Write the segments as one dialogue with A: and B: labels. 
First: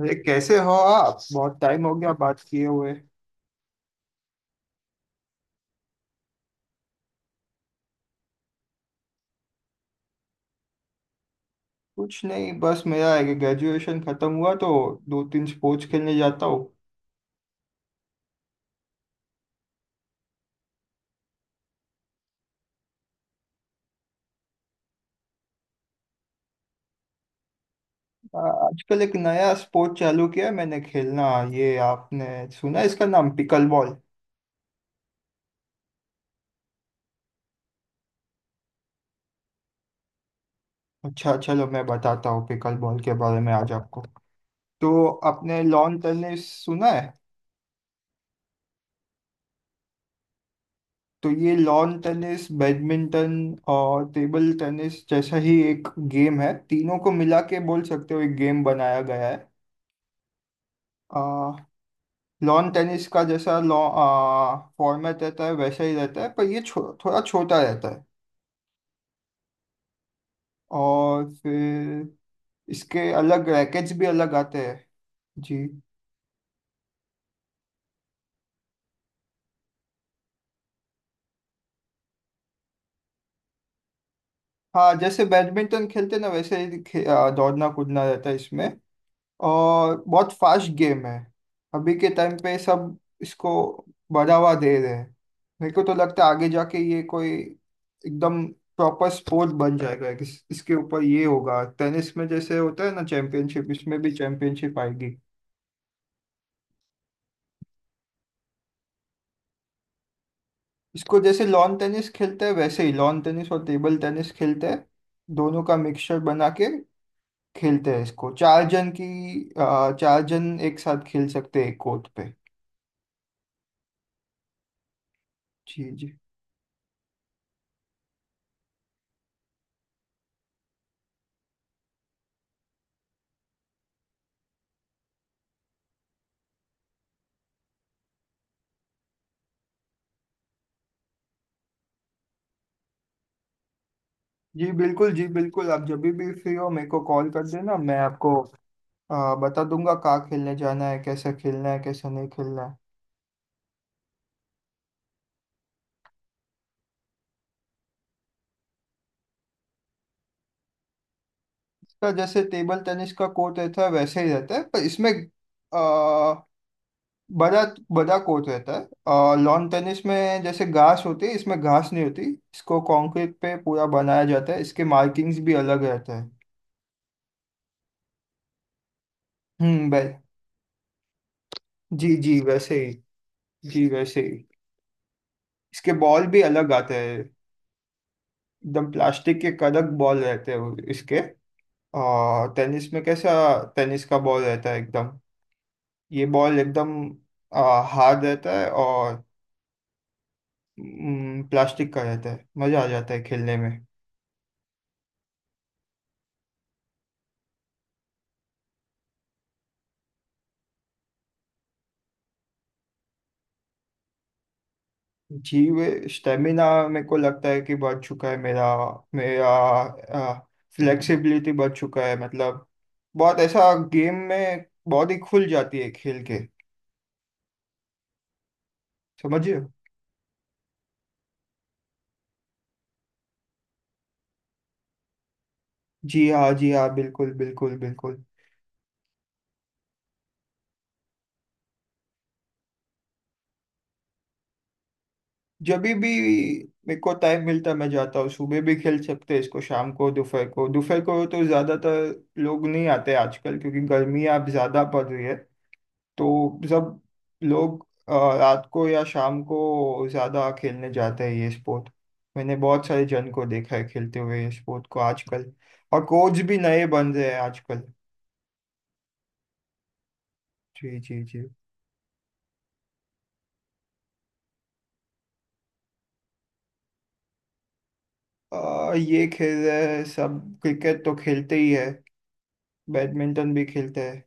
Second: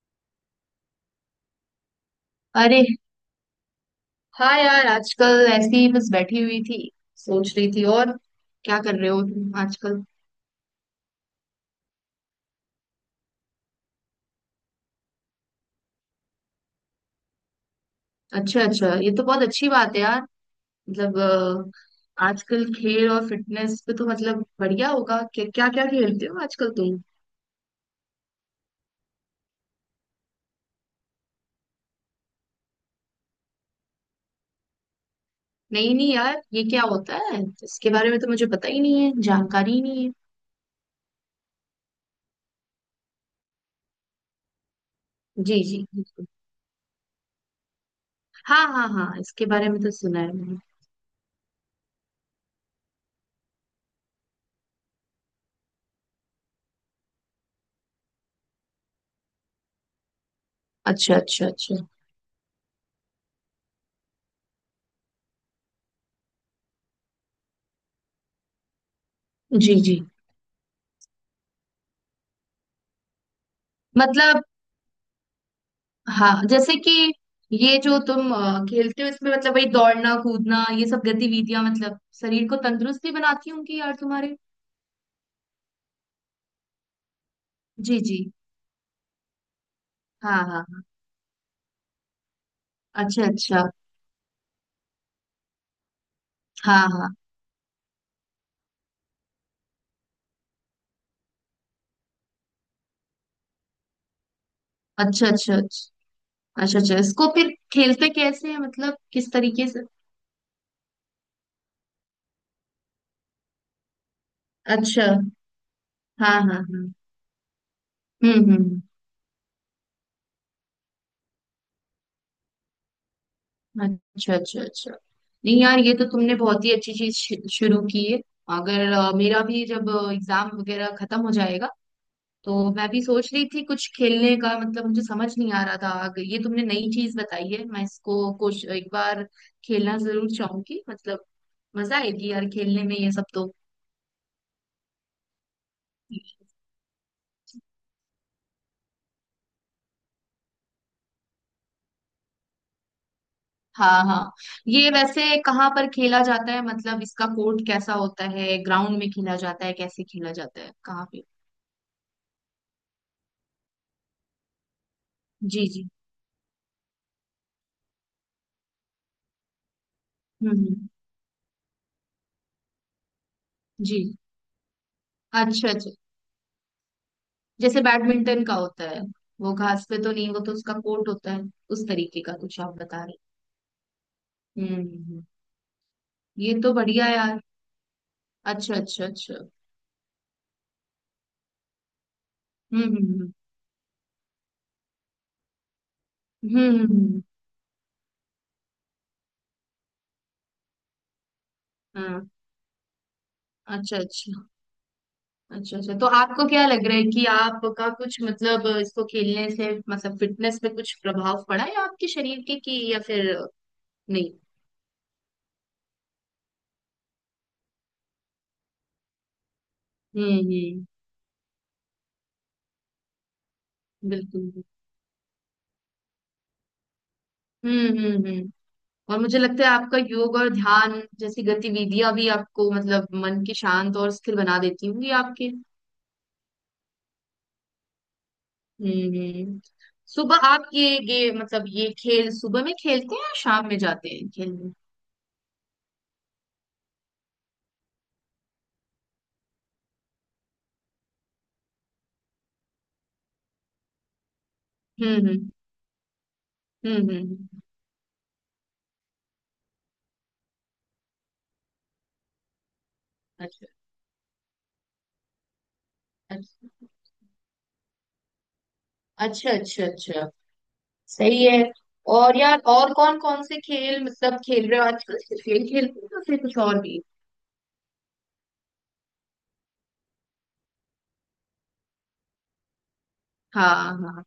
A: अरे, कैसे हो आप? बहुत टाइम हो गया बात किए
B: अरे
A: हुए।
B: हाँ यार, आजकल ऐसी ही बस बैठी हुई थी, सोच रही थी। और क्या कर रहे हो तुम आजकल?
A: कुछ नहीं, बस मेरा ग्रेजुएशन खत्म हुआ तो दो तीन स्पोर्ट्स खेलने जाता हूँ।
B: अच्छा अच्छा, ये तो बहुत अच्छी बात है यार। मतलब आजकल खेल और फिटनेस पे तो मतलब बढ़िया होगा। क्या क्या क्या खेलते हो आजकल तुम?
A: आजकल एक नया स्पोर्ट चालू किया है मैंने खेलना। ये आपने सुना है, इसका नाम पिकल बॉल।
B: नहीं नहीं यार, ये क्या होता है? इसके बारे में तो मुझे पता ही नहीं है, जानकारी ही नहीं है।
A: अच्छा, चलो मैं बताता हूँ पिकल बॉल के बारे में आज आपको। तो आपने
B: जी जी
A: लॉन
B: बिल्कुल।
A: टेनिस सुना है?
B: हाँ हाँ हाँ, इसके बारे में तो सुना है मैंने।
A: तो ये लॉन टेनिस, बैडमिंटन और टेबल टेनिस जैसा ही एक गेम है। तीनों को मिला के बोल सकते हो, एक गेम बनाया गया
B: अच्छा अच्छा अच्छा।
A: है। लॉन टेनिस का जैसा लॉ फॉर्मेट रहता है वैसा ही रहता है, पर ये थोड़ा छोटा रहता है।
B: जी जी।
A: और फिर इसके अलग रैकेट्स भी अलग
B: मतलब
A: आते हैं। जी।
B: हाँ, जैसे कि ये जो तुम खेलते हो इसमें, मतलब वही दौड़ना कूदना ये सब गतिविधियां मतलब शरीर को तंदुरुस्त भी बनाती होंगी यार तुम्हारे।
A: हाँ, जैसे बैडमिंटन खेलते ना वैसे ही दौड़ना
B: जी
A: कूदना
B: जी।
A: रहता है इसमें। और बहुत
B: हाँ हाँ
A: फास्ट
B: हाँ।
A: गेम है। अभी के टाइम पे सब
B: अच्छा
A: इसको
B: अच्छा।
A: बढ़ावा दे रहे हैं। मेरे को तो लगता है आगे जाके
B: हाँ
A: ये
B: हाँ।
A: कोई एकदम प्रॉपर स्पोर्ट बन जाएगा। इसके ऊपर ये होगा, टेनिस में जैसे होता है ना चैंपियनशिप, इसमें भी चैंपियनशिप आएगी।
B: अच्छा अच्छा अच्छा। अच्छा अच्छा इसको फिर खेलते कैसे है? मतलब किस तरीके से?
A: इसको जैसे लॉन टेनिस खेलते हैं वैसे ही लॉन टेनिस और टेबल टेनिस खेलते हैं,
B: अच्छा।
A: दोनों का मिक्सचर
B: हाँ हाँ
A: बना
B: हाँ।
A: के। खेलते हैं इसको
B: हम्म हम्म।
A: चार जन एक साथ खेल सकते हैं एक कोर्ट पे।
B: अच्छा अच्छा अच्छा। नहीं यार,
A: जी
B: ये तो
A: जी।
B: तुमने बहुत ही अच्छी चीज शुरू की है। अगर मेरा भी जब एग्जाम वगैरह खत्म हो जाएगा, तो मैं भी सोच रही थी कुछ खेलने का। मतलब मुझे समझ नहीं आ रहा था। अगर ये तुमने नई चीज बताई है, मैं इसको कुछ एक बार खेलना जरूर चाहूंगी। मतलब मजा आएगी यार खेलने में ये सब तो।
A: जी बिल्कुल, जी बिल्कुल। आप जब भी फ्री हो मेरे को कॉल कर देना, मैं आपको बता दूंगा कहाँ खेलने जाना है, कैसे खेलना है, कैसे नहीं खेलना है।
B: हाँ हाँ। ये वैसे कहाँ पर खेला जाता है? मतलब इसका कोर्ट कैसा होता है? ग्राउंड में खेला जाता है? कैसे खेला जाता है? कहाँ पे?
A: इसका जैसे टेबल टेनिस का कोर्ट रहता है वैसे ही रहता है, पर इसमें
B: जी
A: आ,
B: जी।
A: बड़ा बड़ा कोर्ट रहता है। और लॉन टेनिस में जैसे
B: हम्म।
A: घास होती है, इसमें घास नहीं होती। इसको कंक्रीट पे पूरा
B: जी।
A: बनाया जाता है। इसके मार्किंग्स भी
B: अच्छा
A: अलग
B: अच्छा।
A: रहते हैं।
B: जैसे बैडमिंटन का होता है, वो घास
A: हम्म।
B: पे
A: बै
B: तो नहीं, वो तो उसका कोर्ट होता है, उस
A: जी
B: तरीके का
A: जी
B: कुछ आप
A: वैसे ही।
B: बता रहे
A: जी वैसे ही।
B: हैं।
A: इसके बॉल भी
B: ये
A: अलग
B: तो
A: आते
B: बढ़िया
A: हैं।
B: यार। अच्छा
A: एकदम
B: अच्छा
A: प्लास्टिक
B: अच्छा।
A: के कड़क बॉल रहते हैं वो इसके।
B: हम्म
A: टेनिस में कैसा
B: हम्म
A: टेनिस का बॉल रहता है एकदम, ये
B: हम्म
A: बॉल
B: हम्म हम्म,
A: एकदम
B: हम्म, हम्म।
A: हार्ड रहता है और प्लास्टिक का
B: हाँ।
A: रहता है। मज़ा आ जाता है खेलने में।
B: अच्छा अच्छा। अच्छा अच्छा तो आपको क्या लग रहा है कि आपका कुछ मतलब इसको खेलने से मतलब फिटनेस पे कुछ प्रभाव पड़ा है आपके शरीर के, कि या फिर नहीं?
A: जी, वे स्टेमिना मेरे को लगता है कि बढ़ चुका है। मेरा मेरा आ,
B: हम्म।
A: फ्लेक्सिबिलिटी बढ़ चुका है, मतलब बहुत ऐसा गेम
B: बिल्कुल।
A: में बॉडी खुल जाती है खेल के।
B: हम्म। और मुझे
A: समझिए।
B: लगता है आपका योग और ध्यान जैसी गतिविधियां भी आपको मतलब मन की शांत और स्थिर बना देती होंगी आपके।
A: जी हाँ, जी हाँ, बिल्कुल बिल्कुल बिल्कुल।
B: हम्म। सुबह आप ये मतलब ये खेल सुबह में खेलते हैं या शाम में जाते हैं खेलने?
A: जब भी मेरे को टाइम मिलता है, मैं जाता हूँ। सुबह भी खेल सकते हैं इसको, शाम को, दोपहर को। दोपहर को तो ज़्यादातर लोग नहीं आते आजकल क्योंकि गर्मी अब ज़्यादा पड़
B: हम्म
A: रही है।
B: हम्म
A: तो
B: हम्म
A: सब
B: हम्म हम्म,
A: लोग रात को या शाम को ज़्यादा खेलने जाते हैं ये स्पोर्ट। मैंने बहुत सारे जन को
B: अच्छा
A: देखा है खेलते हुए ये स्पोर्ट को आजकल। और कोच भी नए
B: अच्छा
A: बन रहे हैं आजकल।
B: अच्छा अच्छा अच्छा।
A: जी जी जी।
B: सही है। और यार और कौन कौन से खेल मतलब खेल रहे हो आजकल? सिर्फ यही खेलते हो या फिर कुछ और भी?
A: ये खेल रहे हैं सब। क्रिकेट तो खेलते ही है, बैडमिंटन भी
B: हाँ
A: खेलते हैं।
B: हाँ।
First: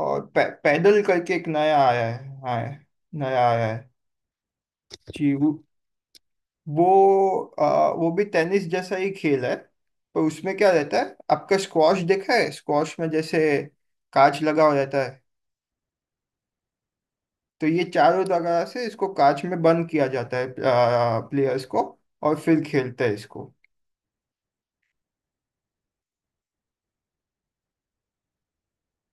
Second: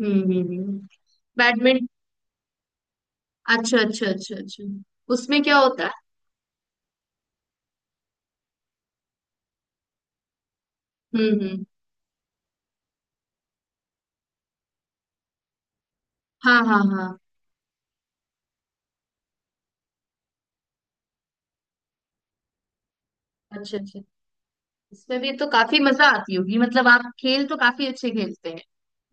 A: और
B: हम्म।
A: पैदल करके एक नया
B: बैडमिंटन।
A: आया है। हाँ, नया आया
B: अच्छा
A: है।
B: अच्छा अच्छा अच्छा।
A: जी,
B: उसमें
A: वो
B: क्या होता है?
A: वो आ, वो भी टेनिस जैसा ही खेल है। पर उसमें क्या रहता है, आपका
B: हम्म।
A: स्क्वॉश देखा है? स्क्वॉश में जैसे कांच लगा हो जाता है।
B: हाँ हाँ हाँ।
A: तो ये चारों जगह से इसको कांच में बंद किया जाता है, प्लेयर्स को। और फिर खेलते हैं इसको।
B: अच्छा अच्छा। इसमें भी तो काफी मजा आती होगी, मतलब आप खेल तो काफी अच्छे खेलते हैं,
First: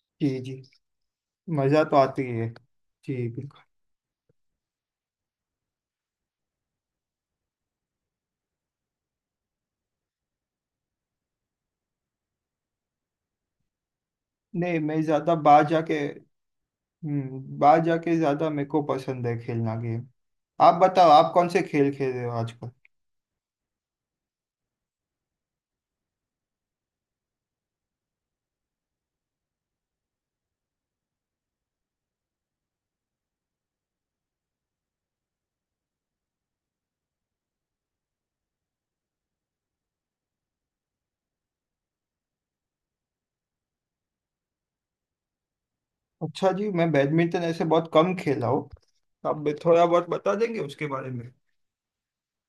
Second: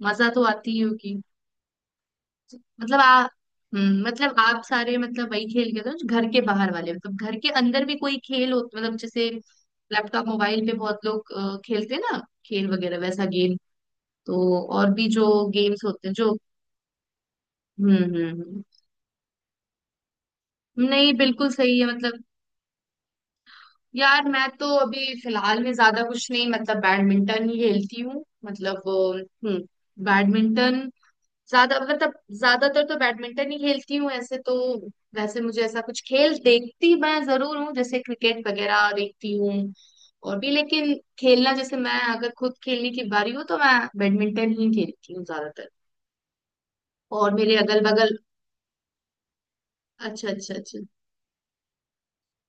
B: मजा
A: जी
B: तो
A: जी।
B: आती ही होगी।
A: मज़ा तो आती है।
B: मतलब
A: जी
B: आप
A: बिल्कुल।
B: मतलब आप सारे मतलब वही खेल खेलते हो जो घर के बाहर वाले? मतलब घर के अंदर भी कोई खेल हो, मतलब जैसे लैपटॉप मोबाइल पे बहुत लोग खेलते हैं ना, खेल वगैरह वैसा गेम, तो
A: नहीं,
B: और
A: मैं
B: भी
A: ज़्यादा
B: जो
A: बाहर
B: गेम्स
A: जाके।
B: होते हैं जो
A: बाहर
B: हम्म
A: जाके
B: हम्म
A: ज्यादा
B: हम्म।
A: मेरे को पसंद है खेलना गेम। आप बताओ,
B: नहीं
A: आप कौन
B: बिल्कुल
A: से
B: सही है।
A: खेल खेल रहे
B: मतलब
A: हो आजकल?
B: यार मैं तो अभी फिलहाल में ज्यादा कुछ नहीं, मतलब बैडमिंटन ही खेलती हूँ। मतलब हम्म, बैडमिंटन ज्यादा मतलब ज्यादातर तो बैडमिंटन ही खेलती हूँ ऐसे तो। वैसे मुझे ऐसा कुछ खेल देखती मैं जरूर हूँ, जैसे क्रिकेट वगैरह देखती हूँ और भी, लेकिन खेलना जैसे मैं अगर खुद खेलने की बारी हो तो मैं बैडमिंटन ही खेलती हूँ ज्यादातर।
A: अच्छा जी, मैं
B: और
A: बैडमिंटन
B: मेरे
A: ऐसे
B: अगल
A: बहुत कम
B: बगल
A: खेला हूँ। आप भी थोड़ा बहुत
B: अच्छा
A: बता
B: अच्छा
A: देंगे
B: अच्छा।
A: उसके बारे में।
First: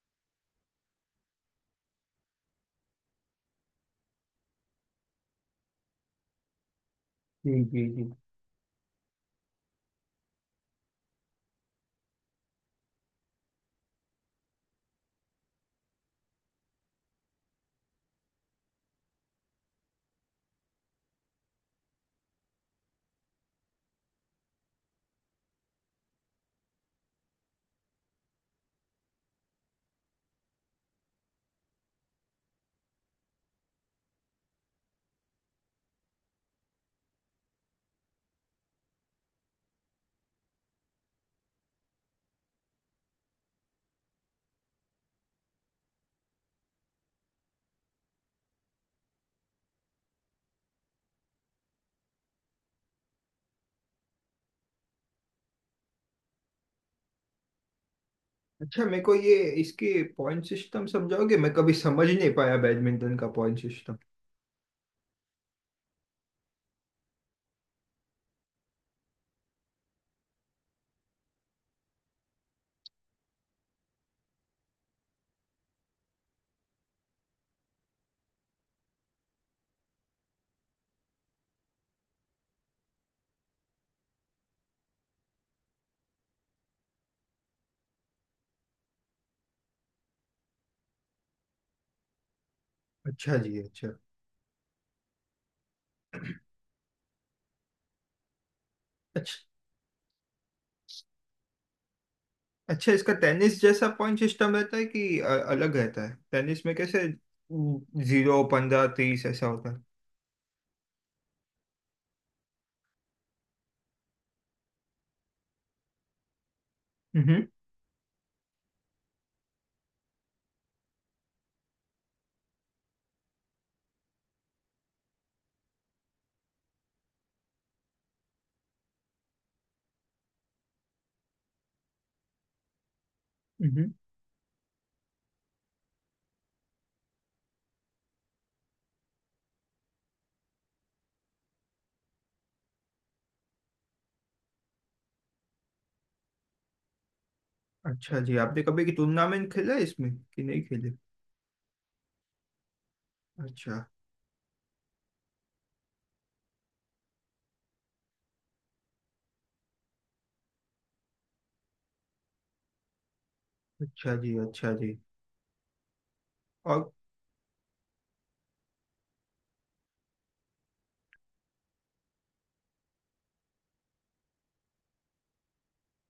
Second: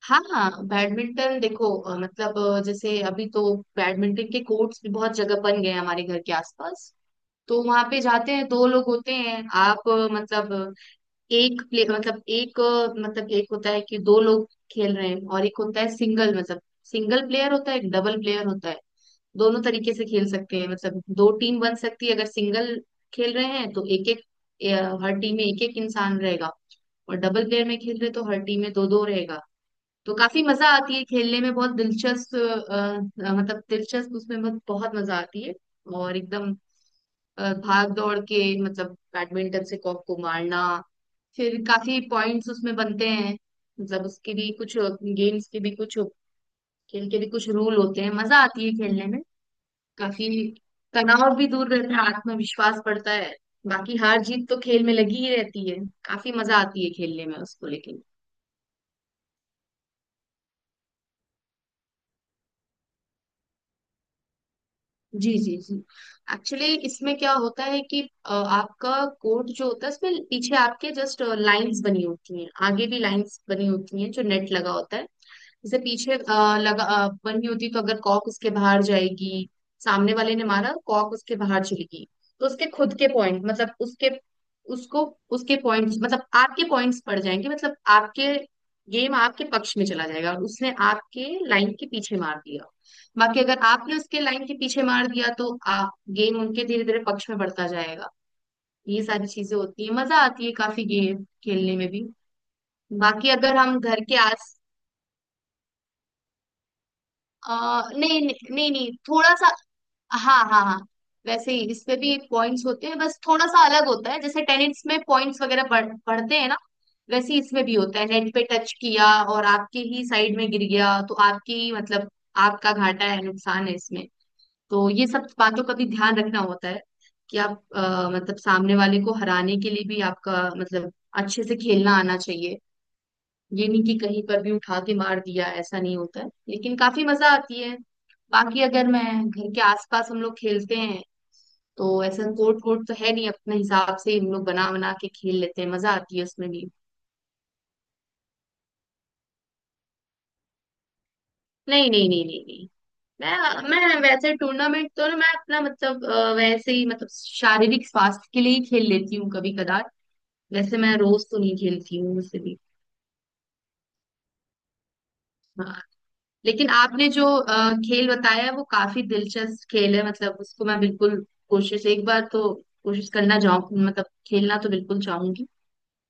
B: हाँ हाँ, बैडमिंटन देखो, मतलब जैसे अभी तो बैडमिंटन के कोर्ट्स भी बहुत जगह बन गए हैं हमारे घर के आसपास।
A: जी
B: तो वहां
A: जी
B: पे
A: जी।
B: जाते हैं, दो लोग होते हैं। आप मतलब एक प्ले मतलब एक होता है कि दो लोग खेल रहे हैं, और एक होता है सिंगल, मतलब सिंगल प्लेयर होता है एक, डबल प्लेयर होता है। दोनों तरीके से खेल सकते हैं। मतलब दो टीम बन सकती है। अगर सिंगल खेल रहे हैं तो एक एक, हर टीम में एक एक इंसान रहेगा, और डबल प्लेयर में खेल रहे तो हर टीम में दो दो रहेगा। तो काफी मजा आती है खेलने में। बहुत दिलचस्प मतलब दिलचस्प उसमें बहुत बहुत मजा आती है। और एकदम भाग दौड़ के मतलब बैडमिंटन से कॉक को मारना, फिर काफी पॉइंट्स उसमें बनते हैं। मतलब उसके भी कुछ, गेम्स के भी कुछ, खेल के भी कुछ रूल होते हैं। मजा आती है खेलने में काफी। तनाव भी दूर रहता है, आत्मविश्वास बढ़ता है। बाकी हार जीत तो खेल में लगी ही रहती है। काफी मजा आती है खेलने में उसको लेके।
A: अच्छा, मेरे को ये इसके पॉइंट सिस्टम समझाओगे? मैं कभी समझ नहीं पाया बैडमिंटन का पॉइंट सिस्टम।
B: जी जी जी। एक्चुअली इसमें क्या होता है कि आपका कोड जो होता है इसमें, पीछे आपके जस्ट लाइंस बनी होती हैं, आगे भी लाइंस बनी होती हैं, जो नेट लगा होता है। जैसे पीछे लगा बनी होती, तो अगर कॉक उसके बाहर जाएगी, सामने वाले ने मारा कॉक उसके बाहर चली गई, तो उसके खुद के पॉइंट मतलब उसके, उसको, उसके पॉइंट्स मतलब आपके पॉइंट्स पड़ जाएंगे। मतलब आपके गेम आपके पक्ष में चला जाएगा, और उसने आपके लाइन के पीछे मार दिया।
A: अच्छा
B: बाकी
A: जी,
B: अगर
A: अच्छा
B: आपने उसके लाइन के पीछे मार दिया तो आप गेम उनके धीरे धीरे पक्ष में बढ़ता जाएगा। ये सारी
A: अच्छा
B: चीजें होती है। मजा आती है काफी गेम खेलने में भी।
A: अच्छा। इसका
B: बाकी अगर
A: टेनिस
B: हम
A: जैसा
B: घर के
A: पॉइंट
B: आस
A: सिस्टम रहता है कि अलग रहता है? टेनिस में कैसे
B: नहीं
A: जीरो
B: नहीं नहीं
A: पंद्रह
B: नहीं,
A: तीस
B: थोड़ा
A: ऐसा
B: सा।
A: होता है?
B: हाँ हाँ हाँ, वैसे ही इसमें भी पॉइंट्स होते हैं, बस थोड़ा सा अलग होता है। जैसे टेनिस में पॉइंट्स वगैरह बढ़ते हैं ना, वैसे ही इसमें भी होता है। नेट पे टच किया और आपके ही साइड में गिर गया तो आपकी ही मतलब आपका घाटा है, नुकसान है इसमें। तो ये सब बातों का भी ध्यान रखना होता है कि आप मतलब सामने वाले को हराने के लिए भी आपका मतलब अच्छे से खेलना आना चाहिए। ये नहीं
A: हम्म।
B: कि कहीं पर भी उठा के मार दिया, ऐसा नहीं होता है। लेकिन काफी मजा आती है। बाकी अगर मैं घर के आसपास हम लोग खेलते हैं, तो ऐसा कोर्ट कोर्ट तो है नहीं, अपने हिसाब से हम लोग बना बना के खेल लेते हैं, मजा आती है उसमें भी।
A: अच्छा जी, आपने कभी की टूर्नामेंट खेला है इसमें कि नहीं खेले?
B: नहीं नहीं नहीं नहीं नहीं। मैं
A: अच्छा,
B: मैं वैसे टूर्नामेंट तो ना, मैं अपना मतलब वैसे ही मतलब शारीरिक स्वास्थ्य के लिए ही खेल लेती हूँ कभी कदार। वैसे मैं रोज तो नहीं खेलती हूँ वैसे भी।
A: अच्छा जी, अच्छा जी,
B: हाँ। लेकिन
A: और।
B: आपने जो खेल बताया है वो काफी दिलचस्प खेल है, मतलब उसको मैं बिल्कुल कोशिश एक बार तो कोशिश करना चाहूँ, मतलब खेलना तो बिल्कुल चाहूंगी।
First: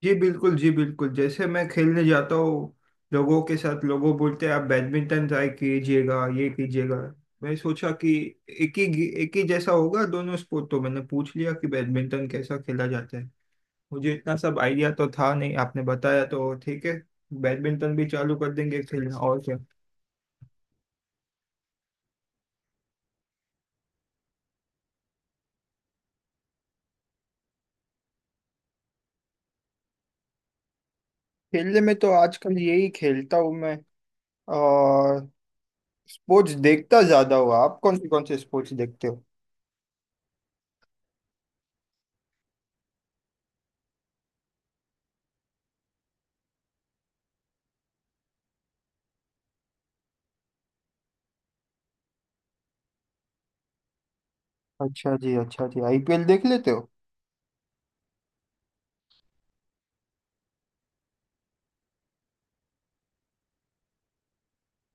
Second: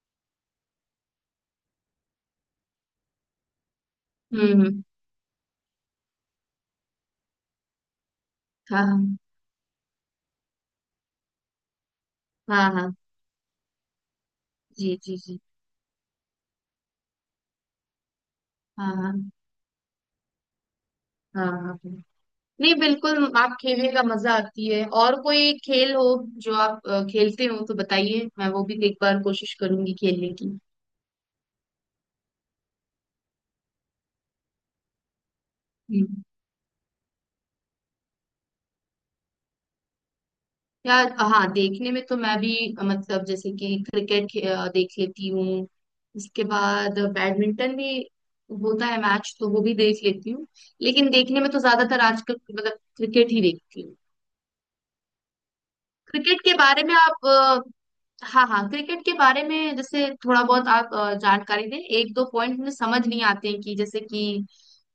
A: जी बिल्कुल, जी बिल्कुल। जैसे मैं खेलने जाता हूँ लोगों के साथ, लोगों बोलते
B: हम्म
A: हैं आप
B: हम्म,
A: बैडमिंटन ट्राई कीजिएगा, ये कीजिएगा। मैं सोचा कि
B: हाँ हाँ
A: एक ही जैसा होगा दोनों स्पोर्ट, तो मैंने पूछ लिया कि बैडमिंटन कैसा
B: हाँ
A: खेला
B: हाँ।
A: जाता है। मुझे इतना सब आइडिया
B: जी
A: तो
B: जी
A: था
B: जी।
A: नहीं, आपने बताया तो ठीक है। बैडमिंटन भी चालू कर देंगे
B: हाँ हाँ
A: खेलना, और क्या।
B: हाँ हाँ हाँ। नहीं बिल्कुल, आप खेलने का मजा आती है। और कोई खेल हो जो आप खेलते हो तो बताइए, मैं वो भी एक बार कोशिश करूंगी खेलने की।
A: खेलने में तो आजकल यही खेलता हूँ मैं।
B: हम्म।
A: स्पोर्ट्स देखता ज्यादा हो आप, कौन से स्पोर्ट्स देखते हो?
B: यार हाँ, देखने में तो मैं भी मतलब जैसे कि क्रिकेट देख लेती हूँ। इसके बाद बैडमिंटन भी होता है मैच तो वो भी देख लेती हूँ। लेकिन देखने में तो ज्यादातर आजकल मतलब क्रिकेट ही देखती हूँ।
A: अच्छा जी, अच्छा जी, आईपीएल
B: क्रिकेट
A: देख
B: के
A: लेते
B: बारे
A: हो?
B: में आप हाँ हाँ, क्रिकेट के बारे में जैसे थोड़ा बहुत आप जानकारी दें। एक दो पॉइंट मुझे समझ नहीं आते हैं कि जैसे कि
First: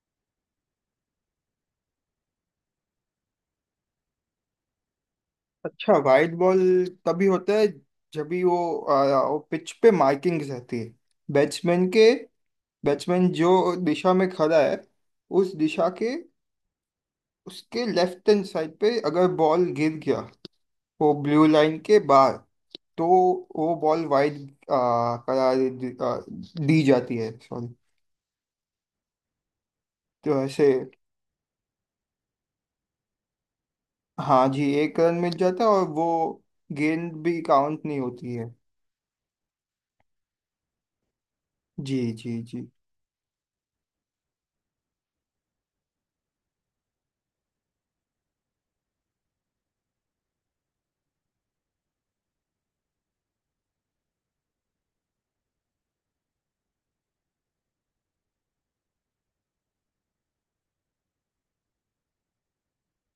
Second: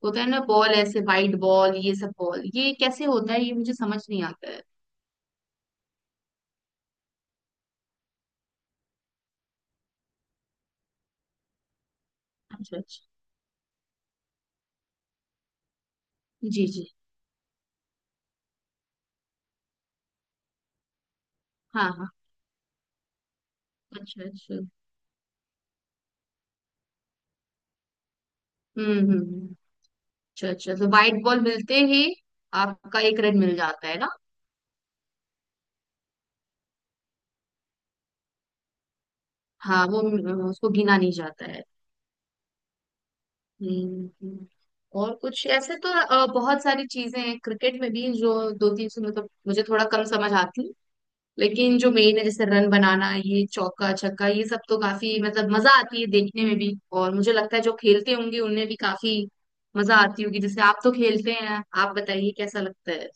B: होता है ना बॉल, ऐसे वाइड बॉल ये सब बॉल, ये कैसे होता है ये मुझे समझ नहीं आता है।
A: अच्छा, वाइड बॉल तभी होता है जब भी वो पिच पे मार्किंग्स रहती है। बैट्समैन के
B: अच्छा अच्छा।
A: बैट्समैन जो दिशा में खड़ा है, उस दिशा के,
B: जी जी।
A: उसके लेफ्ट हैंड साइड पे अगर बॉल गिर गया, वो ब्लू लाइन
B: हाँ
A: के
B: हाँ।
A: बाहर, तो वो बॉल
B: अच्छा
A: वाइड
B: अच्छा।
A: करार दी जाती है सॉरी।
B: हम्म।
A: तो
B: अच्छा
A: ऐसे।
B: अच्छा तो व्हाइट बॉल मिलते ही आपका एक रन मिल जाता है ना?
A: हाँ जी, एक रन मिल जाता है और वो गेंद भी काउंट नहीं होती है।
B: हाँ, वो उसको गिना नहीं जाता है।
A: जी जी जी।
B: हम्म हम्म। और कुछ ऐसे तो बहुत सारी चीजें हैं क्रिकेट में भी जो दो तीन सौ मतलब मुझे थोड़ा कम समझ आती, लेकिन जो मेन है जैसे रन बनाना, ये चौका छक्का, ये सब तो काफी मतलब मजा आती है देखने में भी। और मुझे लगता है जो खेलते होंगे उनमें भी काफी मजा आती होगी। जैसे आप तो खेलते हैं, आप बताइए कैसा लगता है?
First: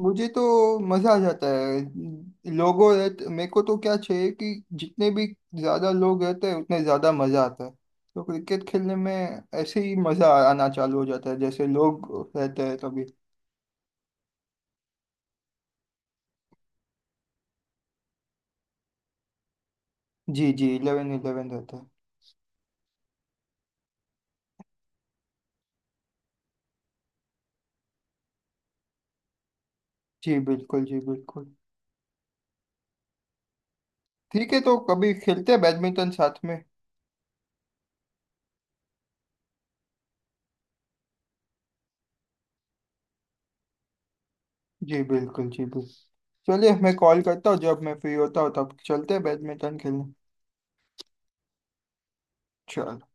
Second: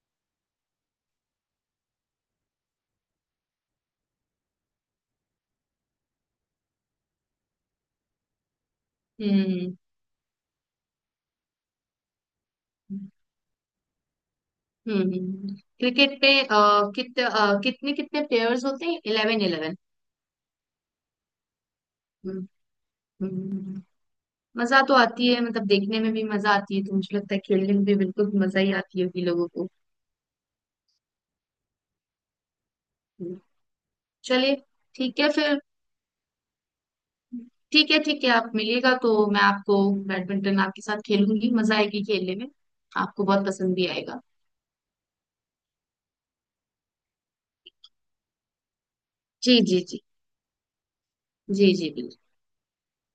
A: मुझे तो मज़ा आ जाता है लोगों रहते। मेरे को तो क्या चाहिए कि जितने भी ज़्यादा लोग रहते हैं उतने ज़्यादा मज़ा आता है। तो क्रिकेट खेलने में
B: हम्म
A: ऐसे ही मज़ा आना चालू हो जाता है जैसे लोग रहते हैं तभी।
B: क्रिकेट पे कितने कितने प्लेयर्स होते हैं? Eleven eleven?
A: जी जी, 11, 11 रहता है।
B: हम्म हम्म। मजा तो आती है, मतलब देखने में भी मजा आती है, तो मुझे लगता है खेलने में भी बिल्कुल मजा ही आती होगी लोगों को।
A: जी बिल्कुल, जी बिल्कुल।
B: हम्म।
A: ठीक
B: चलिए।
A: है, तो कभी
B: ठीक है
A: खेलते
B: फिर।
A: हैं बैडमिंटन साथ में।
B: ठीक है ठीक है, आप मिलिएगा तो मैं आपको बैडमिंटन आपके साथ खेलूंगी, मजा आएगी खेलने में, आपको बहुत पसंद भी आएगा।
A: जी बिल्कुल, जी बिल्कुल। चलिए, मैं कॉल करता हूँ जब मैं फ्री होता हूँ तब चलते हैं
B: जी
A: बैडमिंटन
B: जी जी।
A: खेलने।
B: जी जी बिल्कुल।
A: चलो।